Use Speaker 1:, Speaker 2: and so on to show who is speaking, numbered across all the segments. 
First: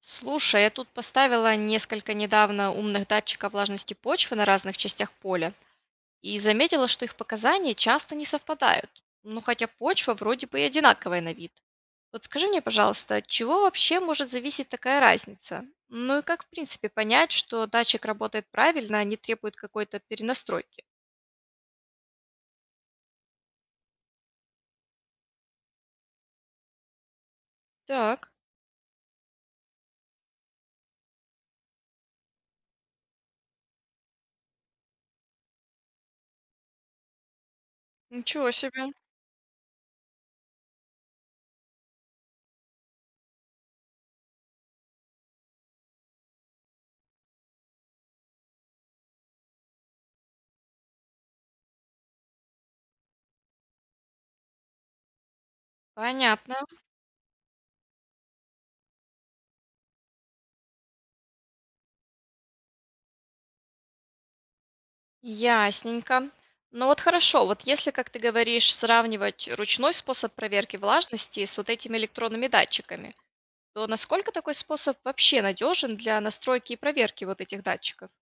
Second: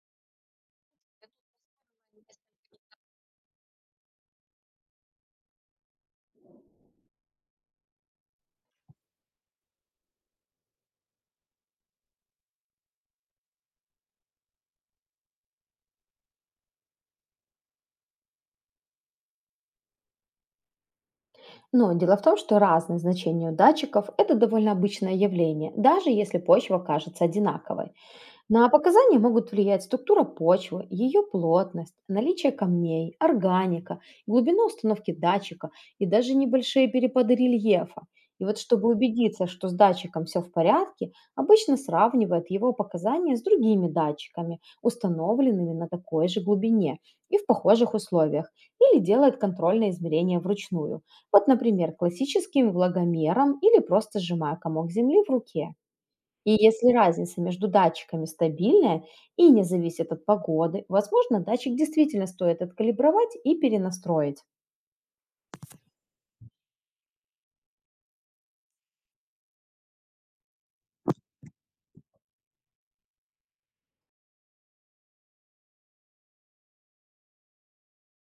Speaker 1: Слушай, я тут поставила несколько недавно умных датчиков влажности почвы на разных частях поля и заметила, что их показания часто не совпадают. Ну, хотя почва вроде бы и одинаковая на вид. Вот скажи мне, пожалуйста, от чего вообще может зависеть такая разница? Ну и как, в принципе, понять, что датчик работает правильно, а не требует какой-то перенастройки?
Speaker 2: Но дело в том, что разные значения у датчиков– это довольно обычное явление, даже если почва кажется одинаковой.
Speaker 1: Так,
Speaker 2: На показания могут влиять структура почвы, ее плотность, наличие камней, органика, глубина установки датчика и даже небольшие перепады рельефа. И
Speaker 1: ничего
Speaker 2: вот чтобы
Speaker 1: себе.
Speaker 2: убедиться, что с датчиком все в порядке, обычно сравнивают его показания с другими датчиками, установленными на такой же глубине и в похожих условиях, или делают контрольное измерение вручную. Вот, например, классическим влагомером или просто сжимая комок земли в руке. И
Speaker 1: Понятно.
Speaker 2: если разница между датчиками стабильная и не зависит от погоды, возможно, датчик действительно стоит откалибровать и перенастроить.
Speaker 1: Ясненько. Ну вот хорошо, вот если, как ты говоришь, сравнивать ручной способ проверки влажности с вот этими электронными датчиками, то насколько такой способ вообще надежен для настройки и проверки вот этих датчиков?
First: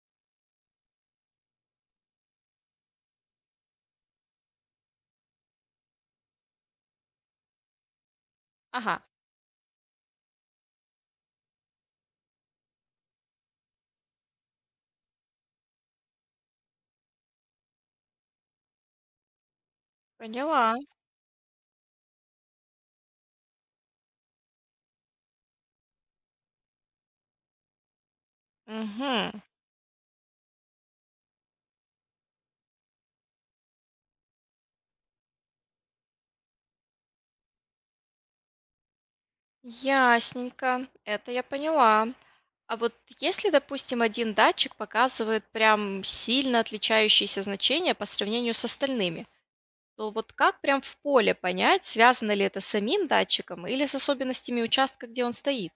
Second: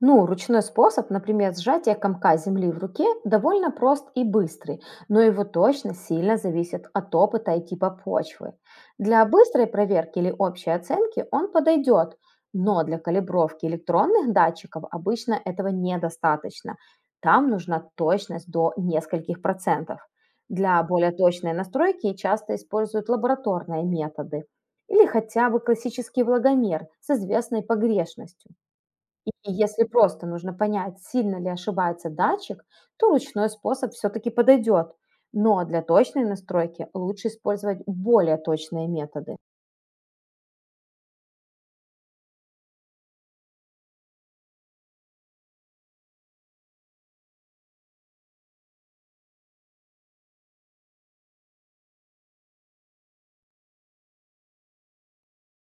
Speaker 2: Ну, ручной способ, например, сжатие комка земли в руке, довольно прост и быстрый, но его точность сильно зависит от опыта и типа почвы.
Speaker 1: Ага,
Speaker 2: Для быстрой проверки или общей оценки он подойдет, но для калибровки электронных датчиков обычно этого недостаточно. Там нужна точность до нескольких процентов.
Speaker 1: поняла.
Speaker 2: Для более точной настройки часто используют лабораторные методы или хотя бы классический влагомер с известной погрешностью.
Speaker 1: Мгм.
Speaker 2: И если просто нужно понять, сильно ли ошибается датчик, то ручной способ все-таки подойдет. Но для точной настройки лучше использовать более точные методы.
Speaker 1: Ясненько, это я поняла. А вот если, допустим, один датчик показывает прям сильно отличающиеся значения по сравнению с остальными, то вот как прям в поле понять, связано ли это с самим датчиком или с особенностями участка, где он стоит?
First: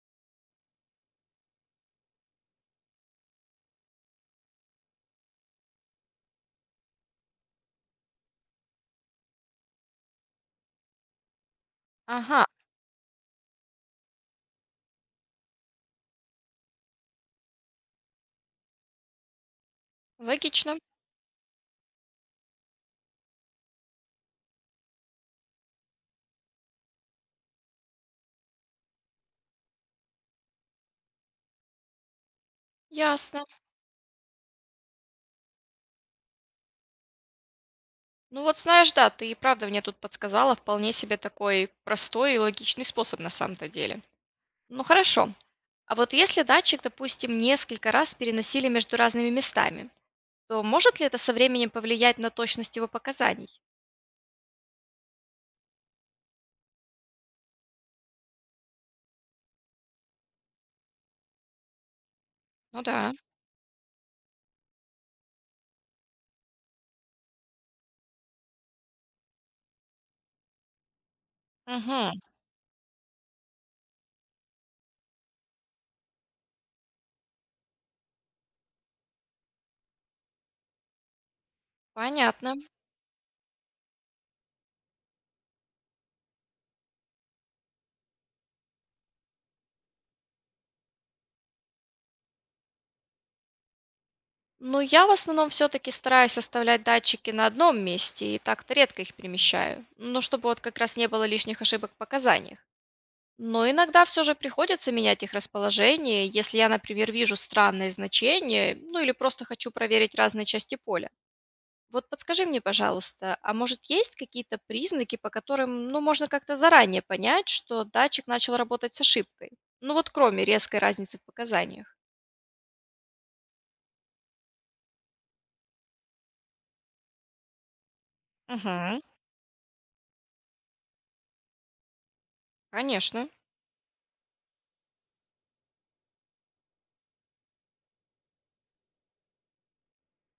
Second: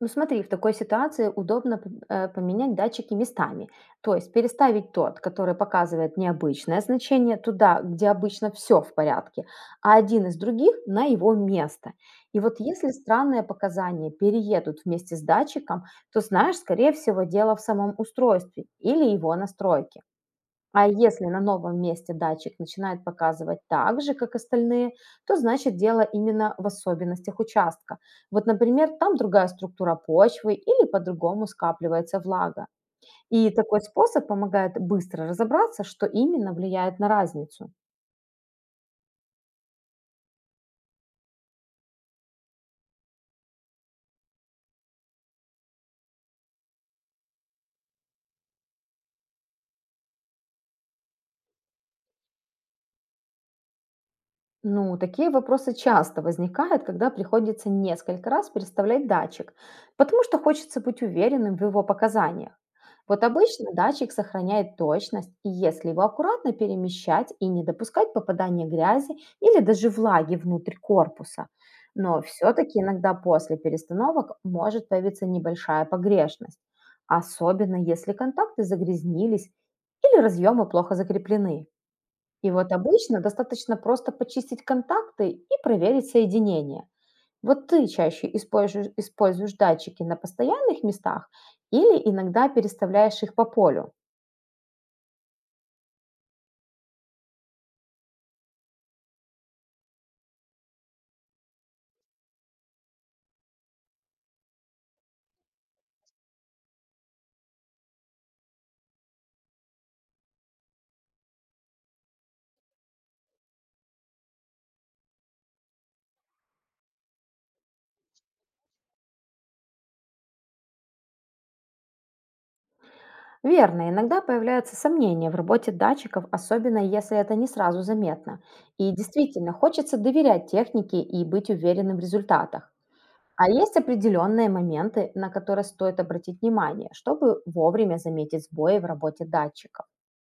Speaker 2: Ну смотри, в такой ситуации удобно поменять датчики местами, то есть переставить тот, который показывает необычное значение, туда, где обычно все в порядке, а один из других на его место. И
Speaker 1: Ага,
Speaker 2: вот если странные показания переедут вместе с датчиком, то знаешь, скорее всего, дело в самом устройстве или его настройке.
Speaker 1: логично,
Speaker 2: А если на новом месте датчик начинает показывать так же, как остальные, то значит дело именно в особенностях участка. Вот, например, там другая структура почвы или по-другому скапливается влага.
Speaker 1: ясно.
Speaker 2: И такой способ помогает быстро разобраться, что именно влияет на разницу.
Speaker 1: Ну вот знаешь, да, ты и правда мне тут подсказала вполне себе такой простой и логичный способ на самом-то деле. Ну хорошо. А вот если датчик, допустим, несколько раз переносили между разными местами, то может ли это со временем повлиять на точность его показаний?
Speaker 2: Ну, такие вопросы часто возникают, когда приходится несколько раз переставлять датчик, потому что хочется быть уверенным в его показаниях.
Speaker 1: Ну да.
Speaker 2: Вот обычно датчик сохраняет точность, и если его аккуратно перемещать и не допускать попадания грязи или даже влаги внутрь корпуса.
Speaker 1: Угу,
Speaker 2: Но все-таки иногда после перестановок может появиться небольшая погрешность, особенно если контакты загрязнились или разъемы плохо закреплены. И
Speaker 1: понятно.
Speaker 2: вот обычно достаточно просто почистить контакты и проверить соединение. Вот ты чаще используешь датчики на постоянных местах или иногда переставляешь их по полю?
Speaker 1: Ну, я в основном все-таки стараюсь оставлять датчики на одном месте и так-то редко их перемещаю, ну, чтобы вот как раз не было лишних ошибок в показаниях. Но иногда все же приходится менять их расположение, если я, например, вижу странные значения, ну или просто хочу проверить разные части поля. Вот подскажи мне, пожалуйста, а может есть какие-то признаки, по которым, ну, можно как-то заранее понять, что датчик начал работать с ошибкой? Ну вот кроме резкой разницы в показаниях.
Speaker 2: Верно, иногда появляются сомнения в работе датчиков, особенно если это не сразу заметно. И
Speaker 1: Угу,
Speaker 2: действительно, хочется доверять технике и быть уверенным в результатах.
Speaker 1: конечно.
Speaker 2: А есть определенные моменты, на которые стоит обратить внимание, чтобы вовремя заметить сбои в работе датчиков.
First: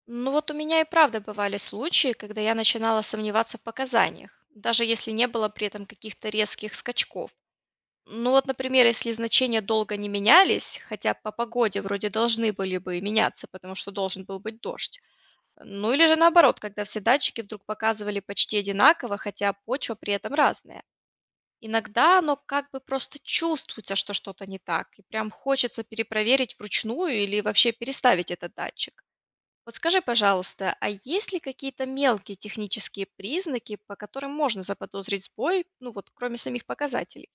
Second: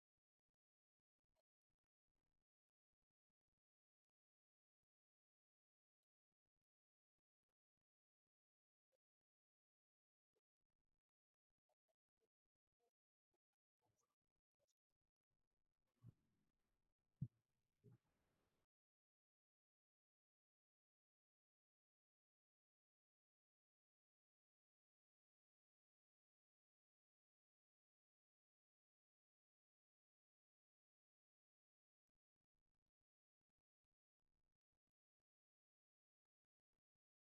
Speaker 1: Ну вот у меня и правда бывали случаи, когда я начинала сомневаться в показаниях, даже если не было при этом каких-то резких скачков. Ну вот, например, если значения долго не менялись, хотя по погоде вроде должны были бы меняться, потому что должен был быть дождь. Ну или же наоборот, когда все датчики вдруг показывали почти одинаково, хотя почва при этом разная. Иногда оно как бы просто чувствуется, что что-то не так, и прям хочется перепроверить вручную или вообще переставить этот датчик. Вот скажи, пожалуйста, а есть ли какие-то мелкие технические признаки, по которым можно заподозрить сбой, ну вот кроме самих показателей?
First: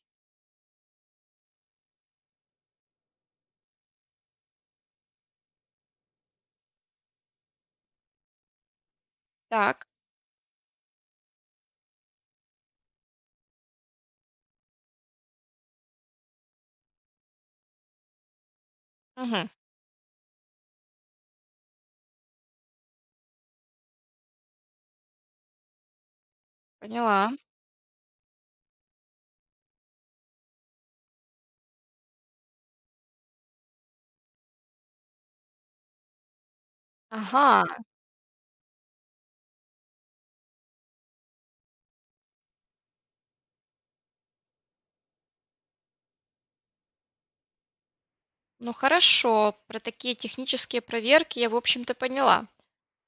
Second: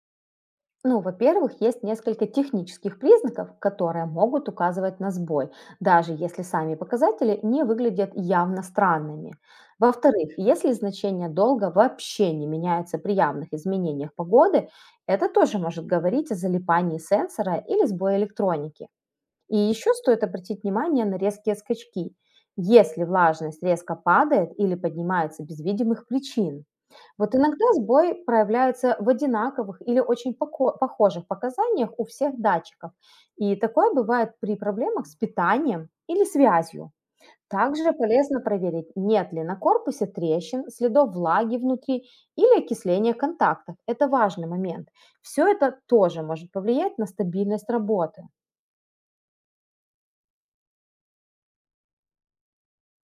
Speaker 2: Ну, во-первых, есть несколько технических признаков, которые могут указывать на сбой, даже если сами показатели не выглядят явно странными.
Speaker 1: Так,
Speaker 2: Во-вторых, если значение долга вообще не меняется при явных изменениях погоды, это тоже может говорить о залипании сенсора или сбое электроники.
Speaker 1: мгм,
Speaker 2: И еще стоит обратить внимание на резкие скачки, если влажность резко падает или поднимается без видимых причин.
Speaker 1: поняла.
Speaker 2: Вот иногда сбой проявляется в одинаковых или очень похожих показаниях у всех датчиков. И такое бывает при проблемах с питанием или связью.
Speaker 1: Ага,
Speaker 2: Также полезно проверить, нет ли на корпусе трещин, следов влаги внутри или окисления контактов. Это важный момент. Все это тоже может повлиять на стабильность работы.
Speaker 1: ну хорошо, про такие технические проверки я, в общем-то, поняла.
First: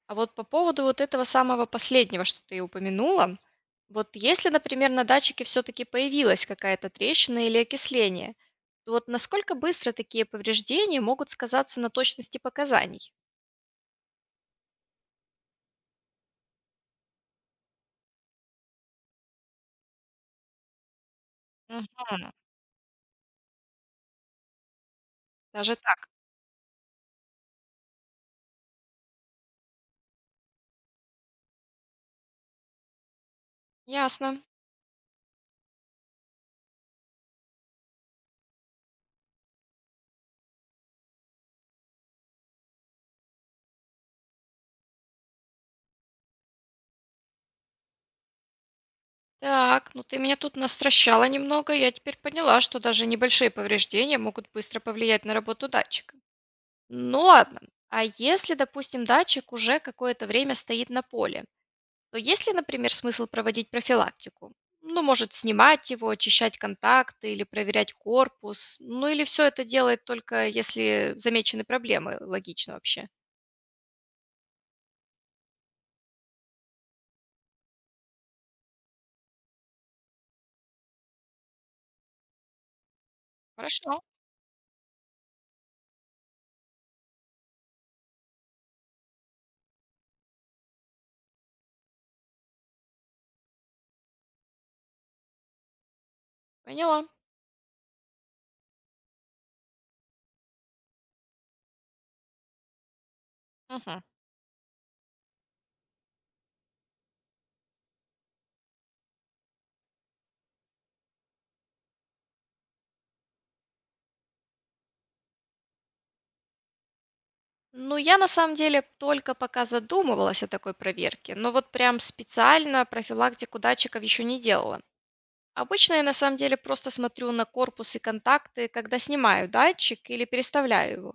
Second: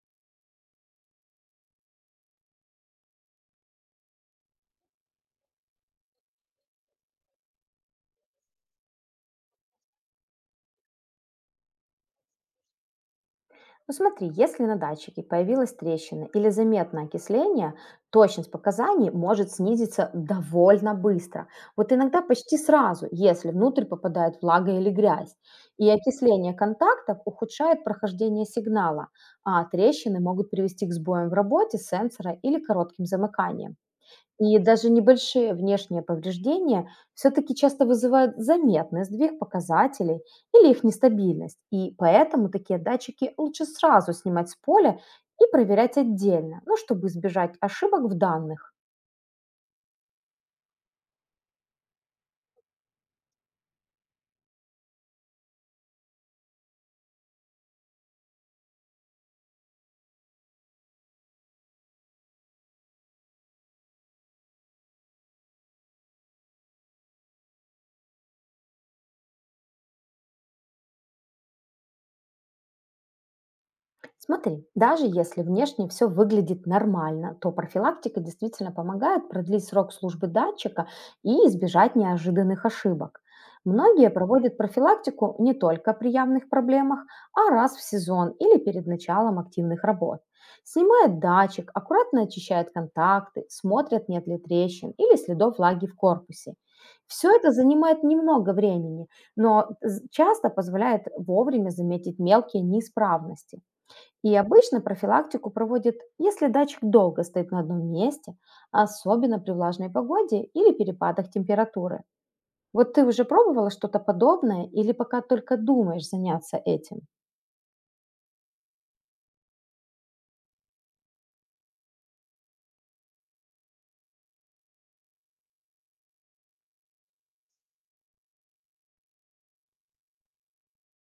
Speaker 1: А вот по поводу вот этого самого последнего, что ты упомянула, вот если, например, на датчике все-таки появилась какая-то трещина или окисление, то вот насколько быстро такие повреждения могут сказаться на точности показаний?
Speaker 2: Ну смотри, если на датчике появилась трещина или заметное окисление, точность показаний может снизиться довольно быстро.
Speaker 1: Мгм.
Speaker 2: Вот иногда почти сразу, если внутрь попадает влага или грязь.
Speaker 1: Даже
Speaker 2: И
Speaker 1: так.
Speaker 2: окисление контактов ухудшает прохождение сигнала, а трещины могут привести к сбоям в работе сенсора или коротким замыканием.
Speaker 1: Ясно.
Speaker 2: И даже небольшие внешние повреждения все-таки часто вызывают заметный сдвиг показателей или их нестабильность. И поэтому такие датчики лучше сразу снимать с поля и проверять отдельно, ну, чтобы избежать ошибок в данных.
Speaker 1: Так, ну ты меня тут настращала немного. Я теперь поняла, что даже небольшие повреждения могут быстро повлиять на работу датчика. Ну ладно. А если, допустим, датчик уже какое-то время стоит на поле, то есть ли, например, смысл проводить профилактику? Ну, может, снимать его, очищать контакты или проверять корпус. Ну, или все это делает только если замечены проблемы. Логично вообще.
Speaker 2: Смотри, даже если внешне все выглядит нормально, то профилактика действительно помогает продлить срок службы датчика и избежать неожиданных ошибок.
Speaker 1: Хорошо,
Speaker 2: Многие проводят профилактику не только при явных проблемах, а раз в сезон или перед началом активных работ. Снимают датчик, аккуратно очищают контакты, смотрят, нет ли трещин или следов влаги в корпусе.
Speaker 1: поняла.
Speaker 2: Все это занимает немного времени, но часто позволяет вовремя заметить мелкие неисправности.
Speaker 1: Мгм.
Speaker 2: И обычно профилактику проводят, если датчик долго стоит на одном месте, особенно при влажной погоде или перепадах температуры. Вот ты уже пробовала что-то подобное или пока только думаешь заняться этим?
Speaker 1: Ну, я на самом деле только пока задумывалась о такой проверке, но вот прям специально профилактику датчиков еще не делала. Обычно я на самом деле просто смотрю на корпус и контакты, когда снимаю датчик или переставляю его.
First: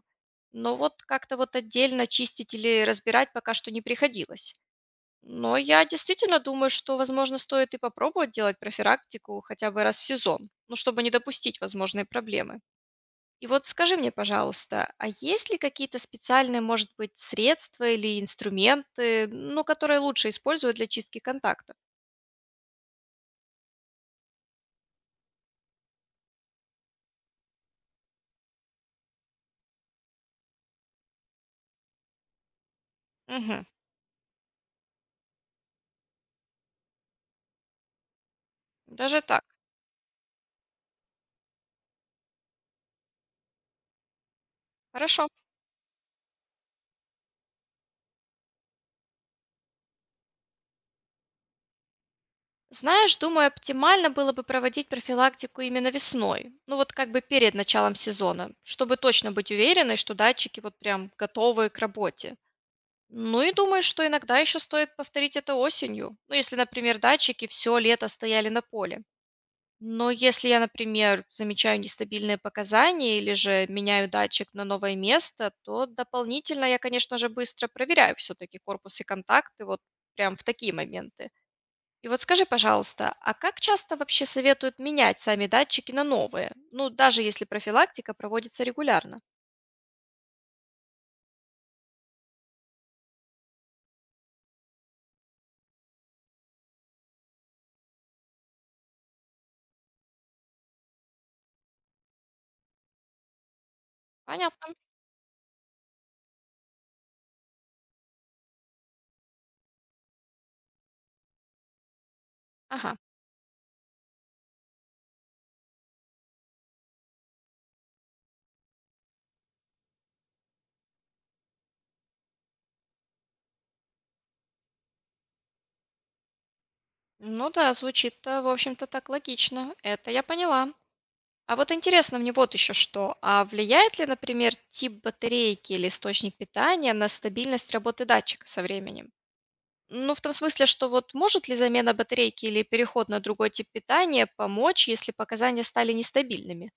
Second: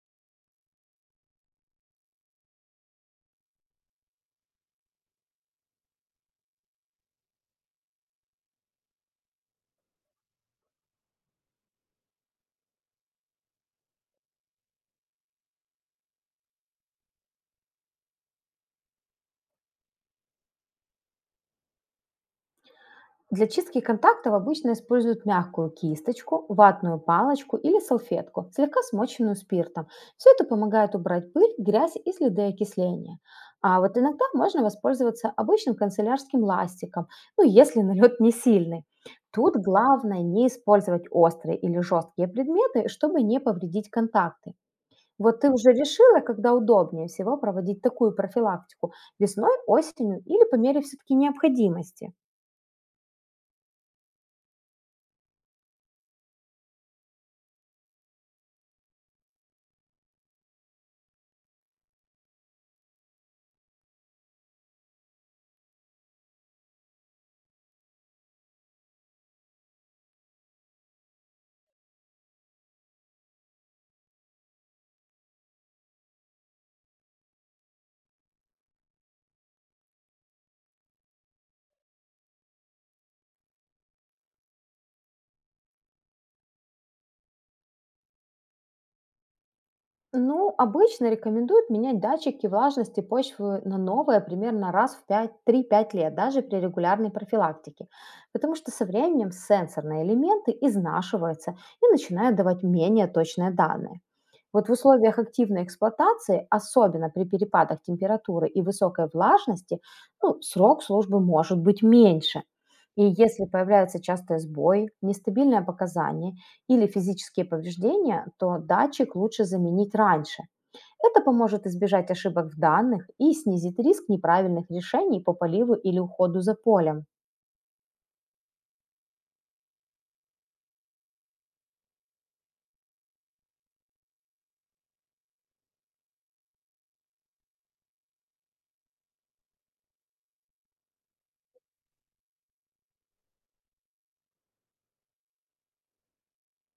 Speaker 1: Но вот как-то вот отдельно чистить или разбирать пока что не приходилось. Но я действительно думаю, что, возможно, стоит и попробовать делать профилактику хотя бы раз в сезон, ну, чтобы не допустить возможные проблемы. И вот скажи мне, пожалуйста, а есть ли какие-то специальные, может быть, средства или инструменты, ну, которые лучше использовать для чистки контактов?
Speaker 2: Для чистки контактов обычно используют мягкую кисточку, ватную палочку или салфетку, слегка смоченную спиртом. Все это помогает убрать пыль, грязь и следы окисления.
Speaker 1: Мгм.
Speaker 2: А вот иногда можно воспользоваться обычным канцелярским ластиком, ну если налет не сильный.
Speaker 1: Даже так.
Speaker 2: Тут главное не использовать острые или жесткие предметы, чтобы не повредить контакты.
Speaker 1: Хорошо.
Speaker 2: Вот ты уже решила, когда удобнее всего проводить такую профилактику весной, осенью или по мере все-таки необходимости?
Speaker 1: Знаешь, думаю, оптимально было бы проводить профилактику именно весной. Ну вот как бы перед началом сезона, чтобы точно быть уверенной, что датчики вот прям готовы к работе. Ну и думаю, что иногда еще стоит повторить это осенью. Ну если, например, датчики все лето стояли на поле. Но если я, например, замечаю нестабильные показания или же меняю датчик на новое место, то дополнительно я, конечно же, быстро проверяю все-таки корпус и контакты вот прям в такие моменты. И вот скажи, пожалуйста, а как часто вообще советуют менять сами датчики на новые? Ну, даже если профилактика проводится регулярно.
Speaker 2: Ну, обычно рекомендуют менять датчики влажности почвы на новые примерно раз в пять-три-пять лет, даже при регулярной профилактике, потому что со временем сенсорные элементы изнашиваются и начинают давать менее точные данные. Вот в
Speaker 1: Понятно.
Speaker 2: условиях активной эксплуатации, особенно при перепадах температуры и высокой влажности, ну, срок службы может быть меньше.
Speaker 1: Ага.
Speaker 2: И если появляются частые сбои, нестабильное показание или физические повреждения, то датчик лучше заменить раньше. Это поможет избежать ошибок в данных и снизит риск неправильных решений по поливу или уходу за полем.
Speaker 1: Ну да, звучит, в общем-то, так логично. Это я поняла. А вот интересно мне вот еще что. А влияет ли, например, тип батарейки или источник питания на стабильность работы датчика со временем? Ну, в том смысле, что вот может ли замена батарейки или переход на другой тип питания помочь, если показания стали нестабильными?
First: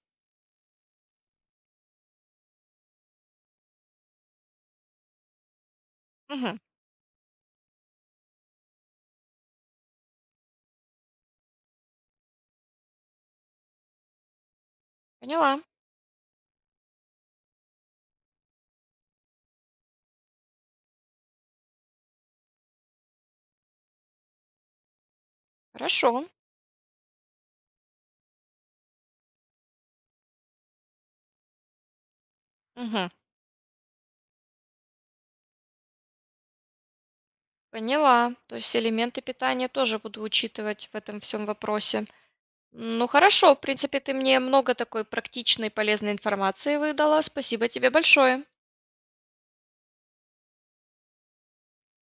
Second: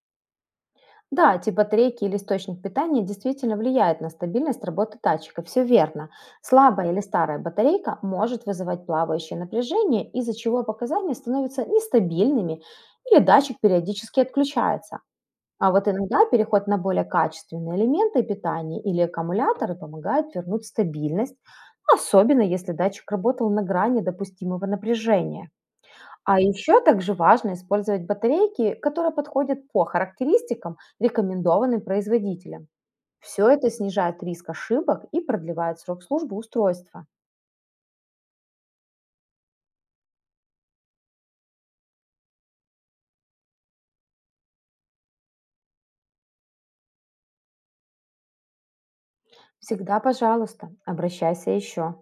Speaker 2: Да, тип батарейки или источник питания действительно влияет на стабильность работы датчика, все верно.
Speaker 1: Мгм.
Speaker 2: Слабая или старая батарейка может вызывать плавающее напряжение, из-за чего показания становятся нестабильными или датчик периодически отключается.
Speaker 1: Поняла.
Speaker 2: А вот иногда переход на более качественные элементы питания или аккумуляторы помогает вернуть стабильность, особенно если датчик работал на грани допустимого напряжения.
Speaker 1: Хорошо.
Speaker 2: А еще также важно использовать батарейки, которые подходят по характеристикам, рекомендованным производителем.
Speaker 1: Мгм.
Speaker 2: Все это снижает риск ошибок и продлевает срок службы устройства.
Speaker 1: Поняла. То есть элементы питания тоже буду учитывать в этом всем вопросе. Ну, хорошо. В принципе, ты мне много такой практичной и полезной информации выдала. Спасибо тебе большое.
Speaker 2: Всегда, пожалуйста, обращайся еще.